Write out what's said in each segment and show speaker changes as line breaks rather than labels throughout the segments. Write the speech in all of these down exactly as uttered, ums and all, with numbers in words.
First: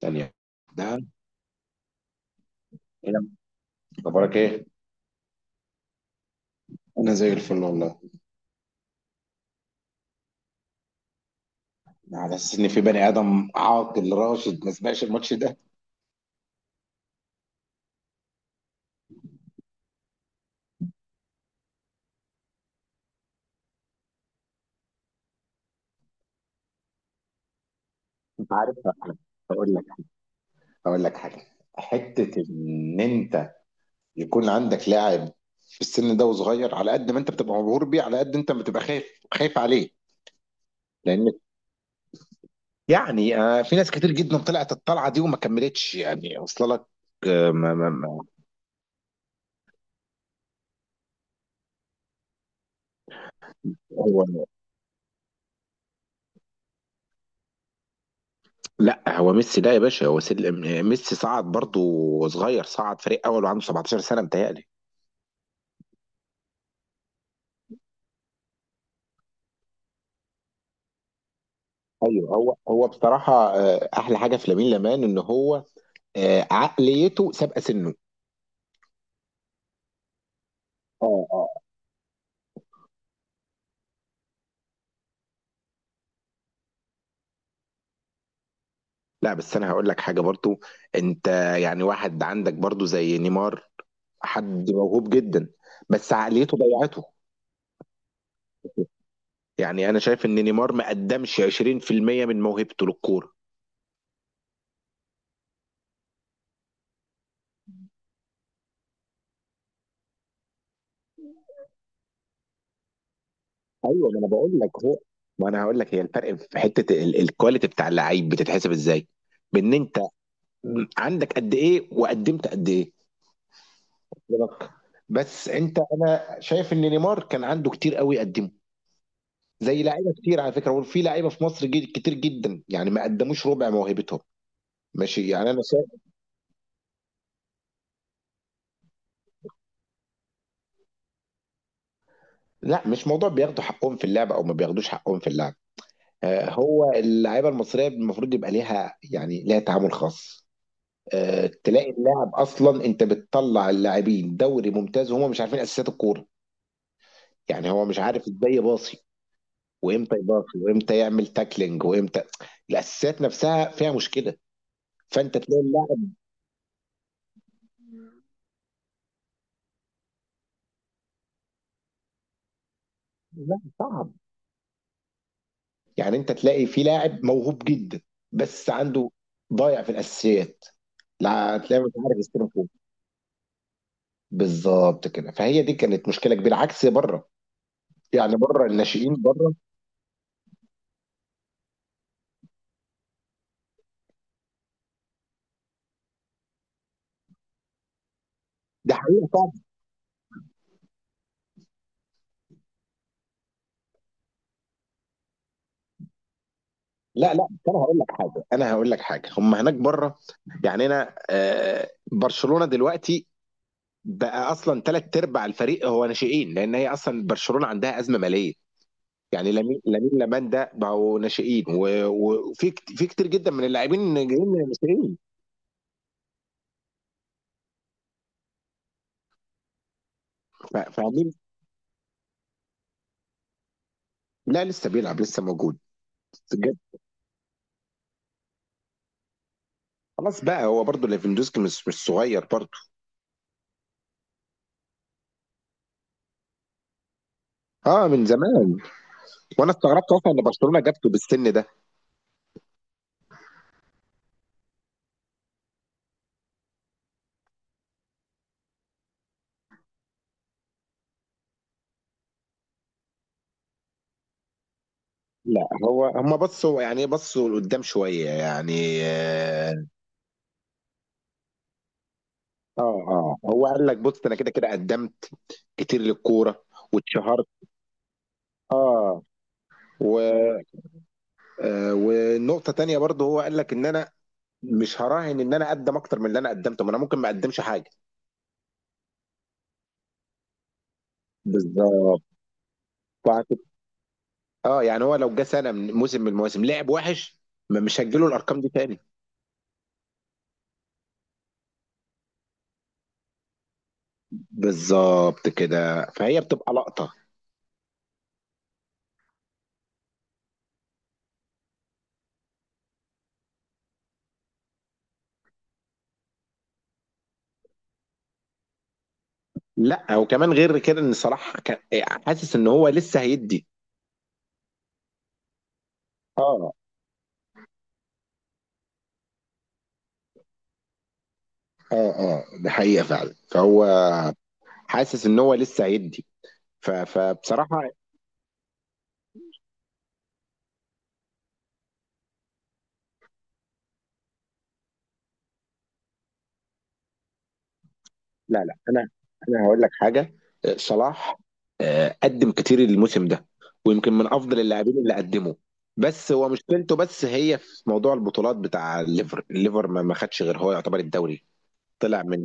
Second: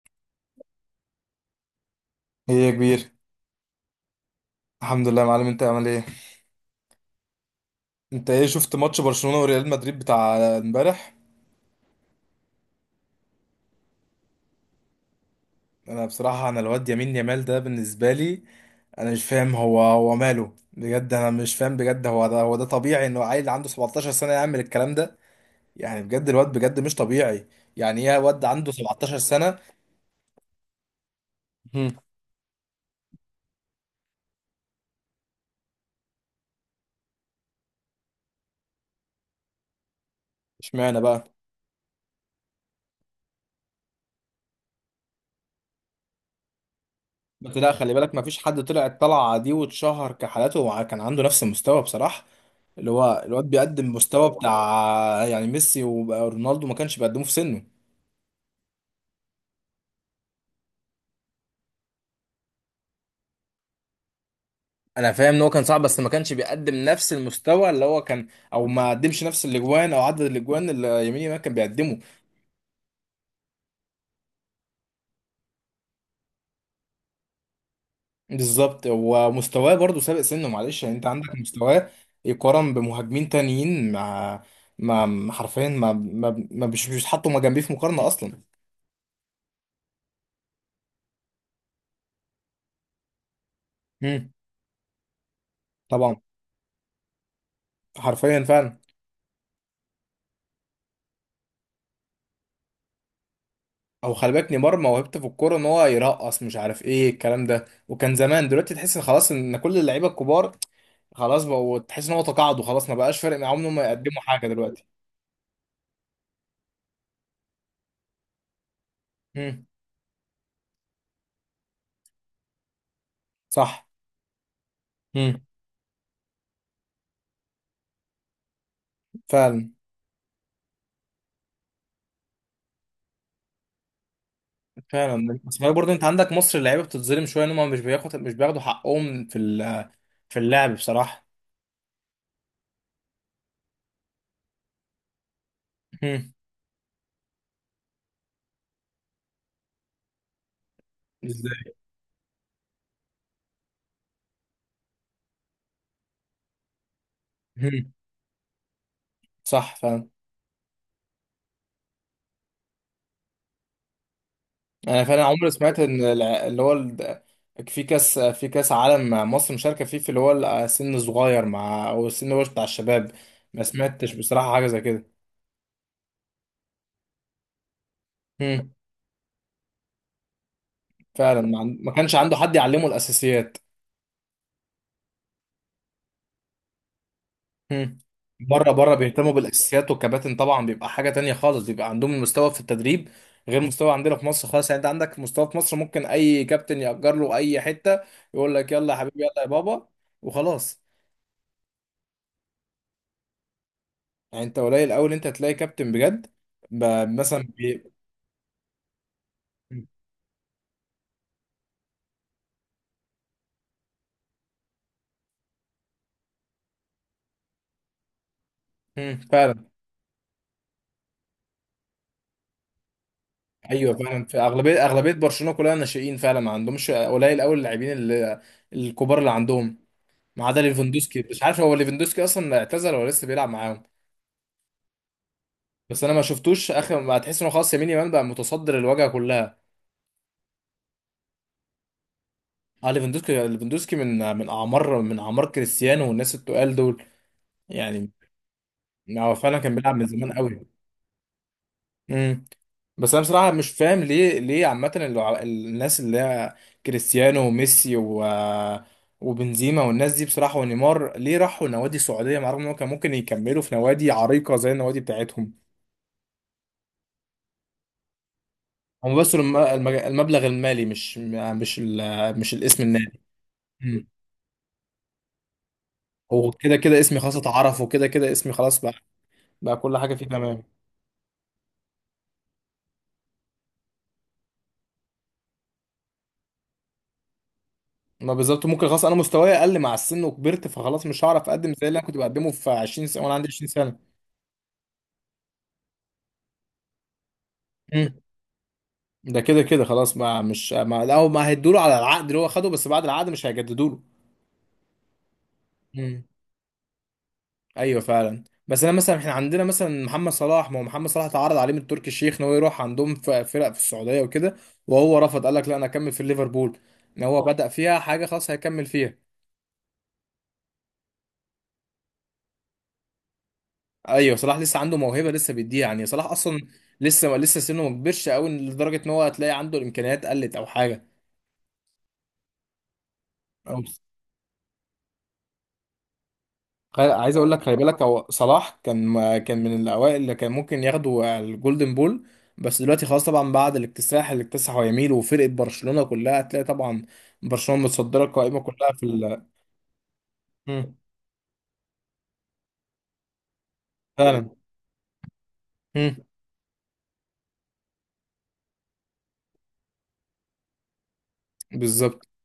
ثانية ده
ايه يا كبير.
إيه يا عم؟ اخبارك ايه؟
الحمد لله يا معلم، انت عامل ايه؟
انا زي الفل والله.
انت ايه شفت ماتش برشلونة وريال مدريد بتاع امبارح؟
على اساس ان في بني ادم عاقل راشد ما سمعش الماتش ده.
انا بصراحة، انا الواد يمين يامال ده بالنسبة لي، انا مش فاهم هو هو ماله بجد. انا مش فاهم بجد، هو ده هو ده طبيعي انه عيل عنده 17 سنة يعمل الكلام ده؟ يعني بجد الواد بجد مش طبيعي. يعني ايه واد
انت
عنده
عارف أنا،
17 سنة؟
هقول لك هقول لك حاجة.
هم،
حتة ان انت يكون عندك لاعب في السن ده وصغير، على قد ما انت بتبقى مبهور بيه على قد انت بتبقى خايف، خايف عليه.
اشمعنى بقى؟
لان يعني آه في ناس كتير جدا طلعت الطلعة دي وما كملتش، يعني وصل لك. آه
بس لا،
ما ما
خلي بالك
ما
مفيش حد طلع الطلعة دي واتشهر كحالاته وكان عنده نفس المستوى بصراحة. اللي هو الواد بيقدم مستوى
هو
بتاع يعني ميسي ورونالدو ما كانش بيقدموه في سنه.
لا هو ميسي ده يا باشا، هو سل... ميسي صعد برضو صغير، صعد فريق اول وعنده سبعتاشر سنه متهيألي.
انا فاهم ان هو كان صعب، بس ما كانش بيقدم نفس المستوى اللي هو كان، او ما قدمش نفس الاجوان او عدد الاجوان اللي يمين يامال كان بيقدمه.
ايوه، هو هو بصراحه آه، احلى حاجه في لامين يامال ان هو آه، عقليته سابقه سنه.
بالظبط، ومستواه برضه سابق سنه، معلش يعني انت
اه،
عندك
اه.
مستواه يقارن بمهاجمين تانيين، مع ما حرفيا ما ما ما- مش مش بيتحطوا ما جنبيه في مقارنه اصلا.
لا بس انا هقول لك حاجه برضو. انت يعني واحد عندك برضو زي نيمار،
امم.
حد موهوب جدا بس
طبعا،
عقليته ضيعته.
حرفيا فعلا.
يعني انا شايف ان نيمار ما قدمش عشرين في المية من موهبته للكوره.
او خلي بالك، نيمار موهبته في الكوره ان هو يرقص، مش عارف ايه الكلام ده، وكان زمان. دلوقتي تحس ان خلاص، ان كل اللعيبه الكبار خلاص بقوا، تحس ان هو تقاعدوا، خلاص ما بقاش فارق معاهم ان هم
ايوه، ما
يقدموا
انا
حاجه
بقول لك
دلوقتي.
هو، ما انا هقول لك، هي الفرق في حته ال- الكواليتي بتاع اللعيب بتتحسب ازاي؟
امم،
بان انت عندك قد ايه وقدمت قد ايه.
صح.
بالظبط.
امم.
بس انت انا شايف ان نيمار كان عنده كتير قوي يقدمه،
فعلا.
زي لعيبه كتير على فكره، وفي لعيبه في مصر جد كتير جدا يعني ما قدموش ربع موهبتهم. ماشي،
فعلا،
يعني
بس
انا
خلي برضه،
شايف.
انت عندك مصر اللعيبه بتتظلم شويه، ان هم مش بياخد مش بياخدوا حقهم في ال- في اللعب بصراحه.
لا، مش موضوع بياخدوا حقهم في اللعب او ما بياخدوش حقهم في اللعب.
امم.
آه، هو اللعيبه المصريه المفروض يبقى ليها، يعني ليها تعامل خاص. آه،
ازاي؟
تلاقي اللاعب اصلا انت بتطلع اللاعبين دوري ممتاز وهم مش عارفين اساسيات الكوره. يعني هو
امم.
مش عارف ازاي يباصي
صح.
وامتى يباصي وامتى يعمل تاكلينج وامتى. الاساسيات نفسها فيها مشكله.
انا فعلا
فانت
عمري
تلاقي
سمعت ان
اللاعب.
الع- اللي هو ال- في كاس في كاس عالم مصر مشاركه فيه، في اللي هو السن الصغير، مع، او السن اللي هو بتاع الشباب.
لا،
ما
صعب.
سمعتش بصراحه حاجه زي كده.
يعني انت تلاقي في لاعب موهوب جدا بس
هم.
عنده، ضايع في الاساسيات.
فعلا، ما
لا،
عن-
تلاقي مش
ما كانش
عارف
عنده
يستلم
حد
فوق.
يعلمه الاساسيات.
بالظبط كده، فهي دي كانت مشكله كبيره عكس بره.
هم.
يعني بره
بره، بره
الناشئين
بيهتموا
بره.
بالاساسيات، والكباتن طبعا بيبقى حاجه تانية خالص، بيبقى عندهم المستوى في التدريب غير مستوى عندنا في مصر خالص. يعني انت عندك مستوى في مصر ممكن اي كابتن يأجر له اي حته، يقول لك يلا
ده
يا حبيبي يلا يا
حقيقه.
بابا، وخلاص. يعني انت قليل قوي ان انت هتلاقي كابتن بجد، ب-
لا
مثلا
لا، بس انا
بي...
هقول لك حاجه انا هقول لك حاجه هم هناك بره. يعني انا آه، برشلونه دلوقتي بقى اصلا ثلاث ارباع الفريق هو ناشئين، لان هي اصلا برشلونه عندها ازمه ماليه.
مم.
يعني
فعلا.
لامين لامين لامال ده بقوا ناشئين و- و- وفي كت- في كتير جدا من
ايوه
اللاعبين
فعلا، في
جايين
اغلبيه اغلبيه
ناشئين.
برشلونه كلها ناشئين فعلا، ما عندهمش، قليل قوي اللاعبين اللي... الكبار اللي عندهم، ما عدا
ف-
ليفاندوسكي.
فاهمين
مش عارف هو ليفاندوسكي اصلا اعتزل ولا لسه بيلعب معاهم.
لا لسه بيلعب، لسه موجود.
بس انا ما شفتوش
بجد.
اخر، ما هتحس انه خلاص يمين يمان بقى متصدر الواجهه كلها.
خلاص بقى هو برضه ليفاندوسكي مش مش صغير برضه.
اه، ليفاندوسكي ليفاندوسكي من من اعمار من اعمار كريستيانو والناس التقال دول.
اه،
يعني
من زمان.
هو فعلا
وانا
كان بيلعب من
استغربت
زمان
اصلا ان
قوي.
برشلونه جابته بالسن ده.
امم. بس انا بصراحه مش فاهم، ليه ليه عامه اللع- الناس اللي هي كريستيانو وميسي و وبنزيما والناس دي بصراحه ونيمار، ليه راحوا نوادي سعوديه مع، رغم ان هم كان ممكن يكملوا في نوادي عريقه زي النوادي بتاعتهم؟
لا هو هم بصوا، يعني إيه، بصوا لقدام شويه يعني.
هم، بس الم-
اه.
المج- المبلغ المالي، مش مش ال- مش الاسم
اه
النادي.
آه. هو قال لك
امم.
بص انا كده كده قدمت كتير للكوره
وكده كده كده اسمي خلاص
واتشهرت.
اتعرف، وكده كده اسمي خلاص بقى،
اه.
بقى كل
و
حاجه فيه تمام.
آه والنقطه تانية برضه، هو قال لك ان انا مش هراهن ان انا اقدم اكتر من اللي انا قدمته، ما انا ممكن ما اقدمش حاجه.
ما بالظبط، ممكن خلاص انا مستواي اقل مع السن وكبرت، فخلاص مش هعرف اقدم زي اللي انا كنت
بالظبط.
بقدمه في 20 سنه وانا عندي
فهت-
20 سنه.
اه، يعني هو لو جه سنه من موسم من المواسم لعب وحش، ما مش هتجيله الارقام دي تاني.
ده كده كده خلاص، ما مش ما لا هم هيدوا له على العقد اللي هو خده، بس بعد العقد مش هيجددوا له.
بالظبط كده،
مم.
فهي بتبقى لقطه.
ايوه فعلا. بس انا مثلا احنا عندنا مثلا محمد صلاح، ما هو محمد صلاح اتعرض عليه من تركي الشيخ ان هو يروح عندهم في فرق في السعوديه وكده، وهو رفض، قال لك لا انا اكمل في ليفربول، ان هو بدأ فيها حاجه خلاص هيكمل فيها.
لا وكمان غير كده ان صلاح كان إيه، حاسس ان هو لسه هيدي.
ايوه، صلاح لسه عنده موهبه، لسه بيديها يعني. صلاح اصلا
اه،
لسه لسه سنه ما كبرش قوي لدرجه ان هو هتلاقي عنده الامكانيات قلت او حاجه.
اه، اه، ده حقيقة فعلا، فهو حاسس ان هو لسه هيدي. ف-
خل- عايز اقول لك، خلي
فبصراحة.
بالك هو صلاح كان كان من الاوائل اللي كان ممكن ياخدوا الجولدن بول. بس دلوقتي خلاص طبعا، بعد الاكتساح اللي اكتسحه يميل وفرقه برشلونه كلها، هتلاقي طبعا برشلونه متصدره القائمه
لا لا،
كلها في
انا
ال
انا هقول لك حاجة. آه،
مم.
صلاح آه، قدم كتير الموسم ده، ويمكن من
فعلا.
افضل اللاعبين اللي قدمه.
مم.
بس هو مشكلته، بس هي في موضوع البطولات بتاع الليفر الليفر، ما ما خدش غير هو يعتبر الدوري. طلع
بالظبط.
من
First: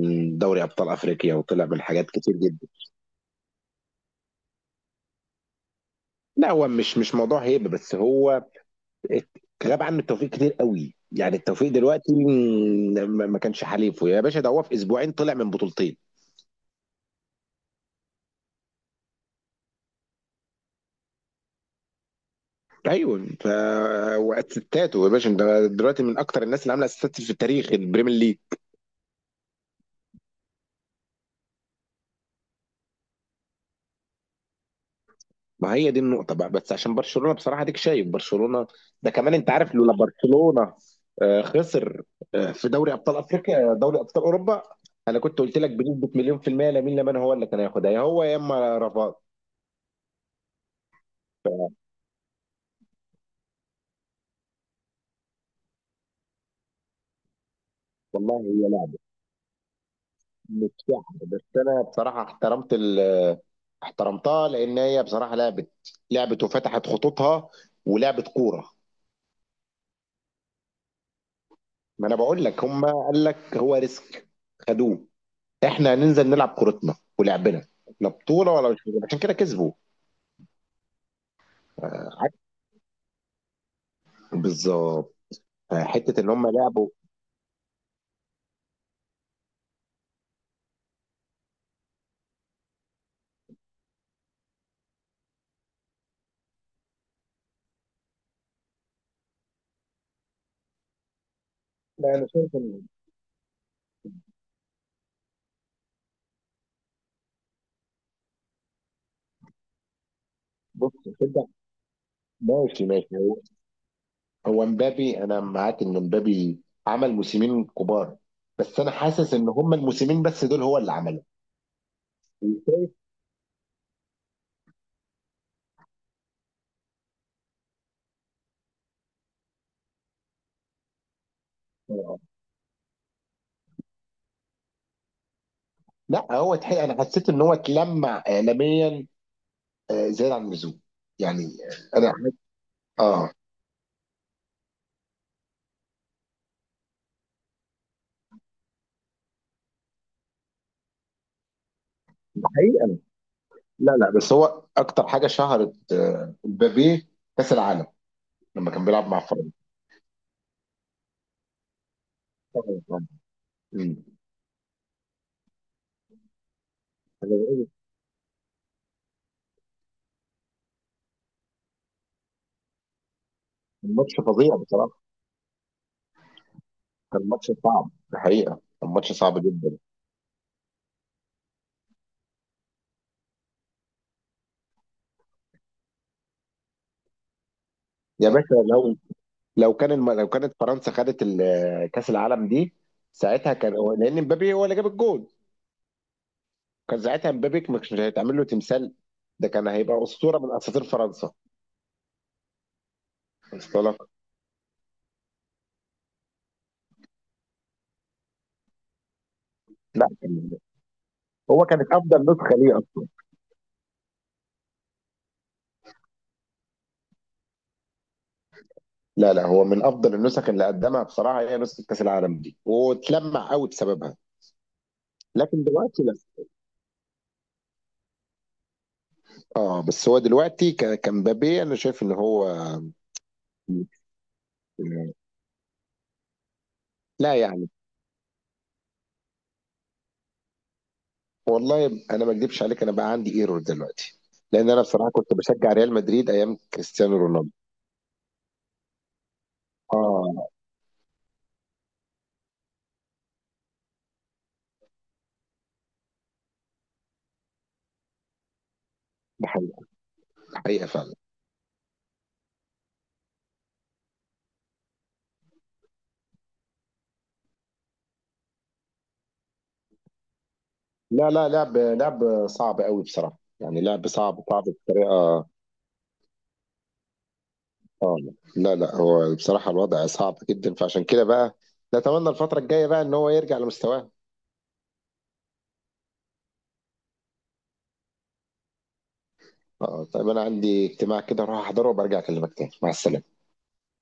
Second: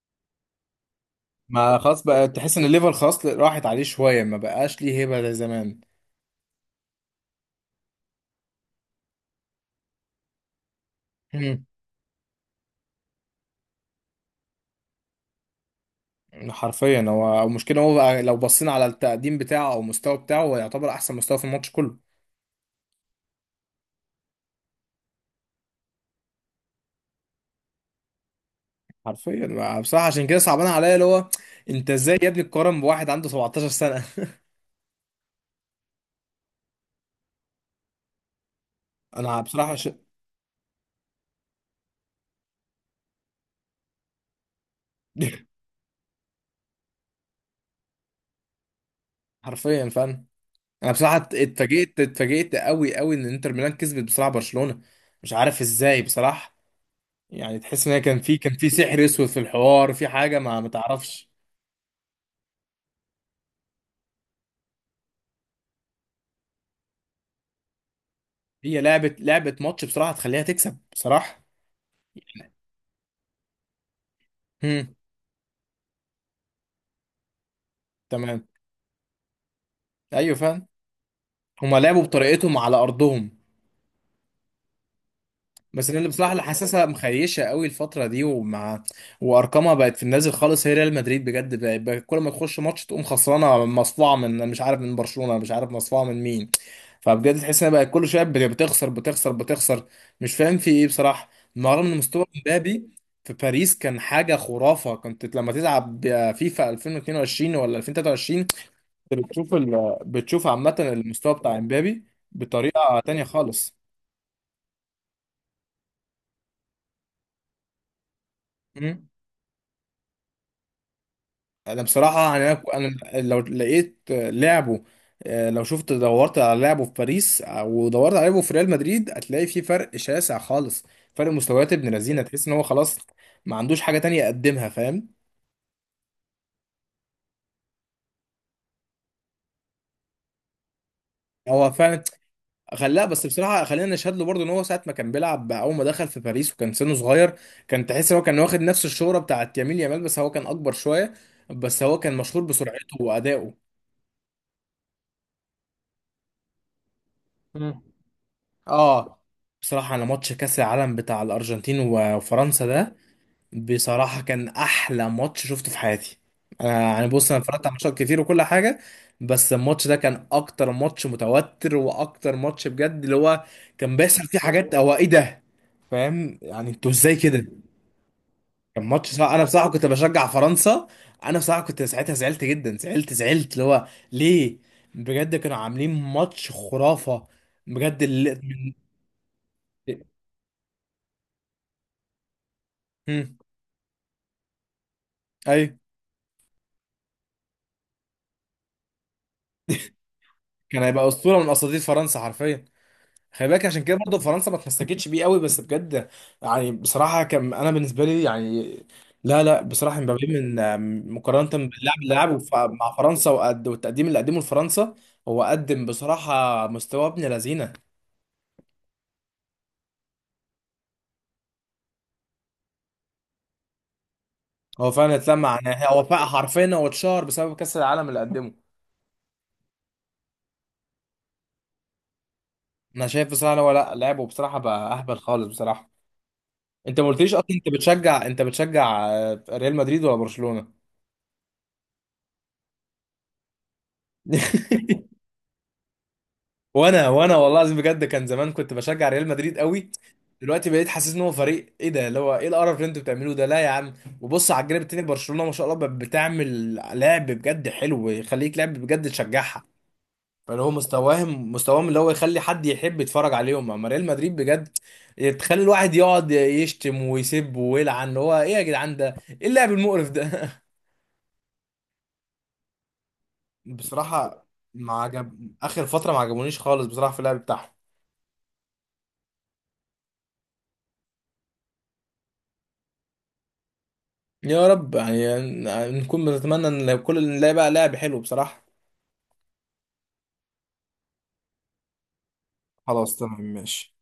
من دوري ابطال افريقيا، وطلع
ما
من
خلاص
حاجات
بقى
كتير
تحس ان
جدا.
الليفر خلاص راحت عليه شويه، ما بقاش ليه هيبه زي زمان.
لا هو، مش مش موضوع هيبه، بس هو الكلام عنه التوفيق كتير قوي. يعني
مم.
التوفيق دلوقتي م- ما ما كانش حليفه يا باشا، ده هو في اسبوعين طلع من بطولتين.
حرفيا، هو المشكله هو بقى لو بصينا على التقديم بتاعه او المستوى بتاعه، هو يعتبر احسن مستوى في الماتش كله.
ايوه، ف، واسيستاته يا باشا ده دلوقتي من اكتر الناس اللي عامله اسيستات في التاريخ البريمير ليج.
حرفيا ما- بصراحه عشان كده صعبان عليا، اللي هو انت ازاي يا ابني تقارن بواحد عنده 17 سنه؟
ما هي دي النقطه بقى، بس عشان برشلونه بصراحه ديك، شايف برشلونه؟ ده كمان
انا
انت
بصراحه
عارف
ش...
لولا برشلونه آه، خسر آه، في دوري ابطال افريقيا، دوري ابطال اوروبا. انا كنت قلت لك بنسبه مليون في الميه لامين يامال هو اللي كان هياخدها، يا هو يا اما رافات.
حرفيا فعلا. انا بصراحه ات- اتفاجئت اتفاجئت قوي قوي ان انتر ميلان كسبت بصراحه برشلونه. مش عارف ازاي بصراحه. يعني تحس ان هي، كان في
والله.
كان في سحر اسود في الحوار، في حاجه ما ما
مش شعر،
تعرفش.
بس انا بصراحه احترمت ال احترمتها لان هي بصراحه لعبت، لعبت وفتحت خطوطها ولعبت كوره.
هي لعبه لعبه ماتش بصراحه تخليها تكسب بصراحه.
ما انا بقول لك، هم قال لك هو ريسك،
هم.
خدوه. احنا هننزل نلعب كورتنا ولعبنا، لا
تمام.
بطوله ولا مش بطولة. عشان كده كسبوا.
ايوه فعلا. هما لعبوا بطريقتهم على ارضهم.
بالظبط.
بس انا اللي
حته ان
بصراحه اللي
هم
حاسسها
لعبوا.
مخيشه قوي الفتره دي، ومع، وارقامها بقت في النازل خالص، هي ريال مدريد بجد بقت بقت كل ما تخش ماتش تقوم خسرانه، مصفوعه من مش عارف، من برشلونه، مش عارف مصفوعه من مين. فبجد تحس انها بقت كل شويه بت- بتخسر بتخسر بتخسر. مش فاهم في ايه بصراحه. رغم ان
لا
مستوى
انا شايف ان،
مبابي في باريس كان حاجه خرافه، كنت لما تلعب فيفا ألفين واتنين وعشرين ولا ألفين وتلاته وعشرين بتشوف ال... بتشوف عامه
بص
المستوى
كده.
بتاع مبابي
ماشي
بطريقه
ماشي،
تانيه
هو
خالص.
هو مبابي، انا معاك ان مبابي عمل موسمين كبار، بس انا حاسس ان هم الموسمين بس دول هو اللي
انا بصراحه يعني
عملهم.
انا، أنا لو لقيت لعبه، آه، لو شفت دورت على لعبه في باريس ودورت على لعبه في ريال مدريد، هتلاقي في فرق شاسع خالص. فرق مستويات ابن
آه.
لذينه، تحس ان هو خلاص ما عندوش حاجه تانية يقدمها، فاهم؟
لا هو تحقيق، انا حسيت ان هو اتلمع اعلاميا آه، زيادة عن اللزوم. يعني
هو
آه،
فعلا
انا،
خلاه. بس
اه،
بصراحه خلينا نشهد له برضه، ان هو ساعه ما كان بيلعب اول ما دخل في باريس وكان سنه صغير، كان تحس ان هو كان واخد نفس الشهره بتاعت يمين يامال، بس هو كان اكبر شويه. بس هو كان مشهور
ده
بسرعته
حقيقة.
وادائه.
لا لا بس هو اكتر حاجة شهرت آه، مبابي، كاس العالم لما كان بيلعب مع
اه.
فرنسا.
بصراحة، أنا ماتش كأس العالم بتاع الأرجنتين و- وفرنسا ده،
آه. مم.
بصراحة كان أحلى ماتش شفته في حياتي. أنا يعني،
أنا
بص، أنا اتفرجت
بقول،
على ماتشات كتير وكل حاجة، بس الماتش ده كان أكتر ماتش متوتر وأكتر ماتش بجد، اللي هو
كان
كان
ماتش
بيحصل فيه
فظيع
حاجات، هو
بصراحة.
إيه ده! فاهم يعني أنتوا إزاي
كان
كده؟
ماتش صعب، ده حقيقة
كان
كان
ماتش
ماتش
صعب،
صعب
أنا بصراحة
جدا.
كنت بشجع فرنسا. أنا بصراحة كنت ساعتها زعلت جدا، زعلت زعلت اللي هو ليه. بجد كانوا عاملين ماتش خرافة. بجد.
يا باشا، لو لو كان
اللي...
الم... لو كانت فرنسا خدت ال- كاس العالم دي، ساعتها كان هو- لان مبابي هو اللي جاب الجول،
ايوه،
كان ساعتها مبابي مش هيتعمل له تمثال، ده كان هيبقى اسطوره من
كان
اساطير
هيبقى
فرنسا.
اسطوره من اساطير فرنسا حرفيا. خلي بالك عشان
وصل
كده
لك؟
برضه فرنسا ما اتمسكتش بيه قوي، بس بجد، يعني بصراحه كان، انا بالنسبه لي يعني، لا لا بصراحه،
لا
مبابي
كان،
من مقارنه
هو كانت
باللاعب اللي
افضل
لعبه ف-
نسخه ليه
مع
اصلا.
فرنسا، وقد والتقديم اللي قدمه لفرنسا، هو قدم بصراحه مستوى ابن لذينه.
لا لا، هو من افضل النسخ اللي قدمها بصراحه هي نسخه كاس العالم دي، واتلمع قوي بسببها.
هو فعلا اتلمع،
لكن
يعني
دلوقتي
هو
لا.
فعلا حرفيا هو اتشهر بسبب كاس العالم اللي قدمه.
اه، بس هو دلوقتي ك- كمبابي انا شايف ان هو.
انا شايف بصراحه إن هو، لا، لعبه بصراحه بقى اهبل خالص بصراحه. انت ما قلتليش
لا
اصلا انت
يعني
بتشجع، انت بتشجع آه، ريال مدريد ولا برشلونه؟
والله، انا ما اكذبش عليك، انا بقى عندي ايرور دلوقتي. لان انا بصراحه كنت بشجع ريال مدريد ايام
وانا
كريستيانو
وانا
رونالدو.
والله العظيم، بجد كان زمان كنت بشجع ريال مدريد قوي.
اه،
دلوقتي بقيت حاسس ان هو فريق، ايه ده اللي هو، ايه القرف اللي انتوا بتعملوه ده؟ لا يا عم. وبص على الجانب التاني، برشلونة ما شاء الله ب- بتعمل لعب بجد حلو يخليك، لعب بجد
ده
تشجعها.
حقيقه. ده
فاللي هو
حقيقه فعلا.
مستواهم مستواهم اللي هو يخلي حد يحب يتفرج عليهم. اما ريال مدريد بجد تخلي الواحد يقعد يشتم ويسب ويلعن، اللي هو ايه يا جدعان ده! ايه اللعب المقرف ده!
لا لا، لعب، لعب صعب قوي بصراحة، يعني لعب صعب،
بصراحة،
صعب
ما
بطريقة.
عجب اخر فترة ما عجبونيش خالص بصراحة في اللعب بتاعهم.
اه. لا لا هو بصراحة الوضع صعب جدا، فعشان كده بقى نتمنى الفترة الجاية بقى ان هو يرجع لمستواه.
يا رب يعني، نكون بنتمنى ان كل نلاقي بقى لاعب حلو بصراحة.
اه طيب، انا عندي اجتماع كده اروح احضره، وبرجع اكلمك تاني. مع
خلاص
السلامة.
تمام، ماشي.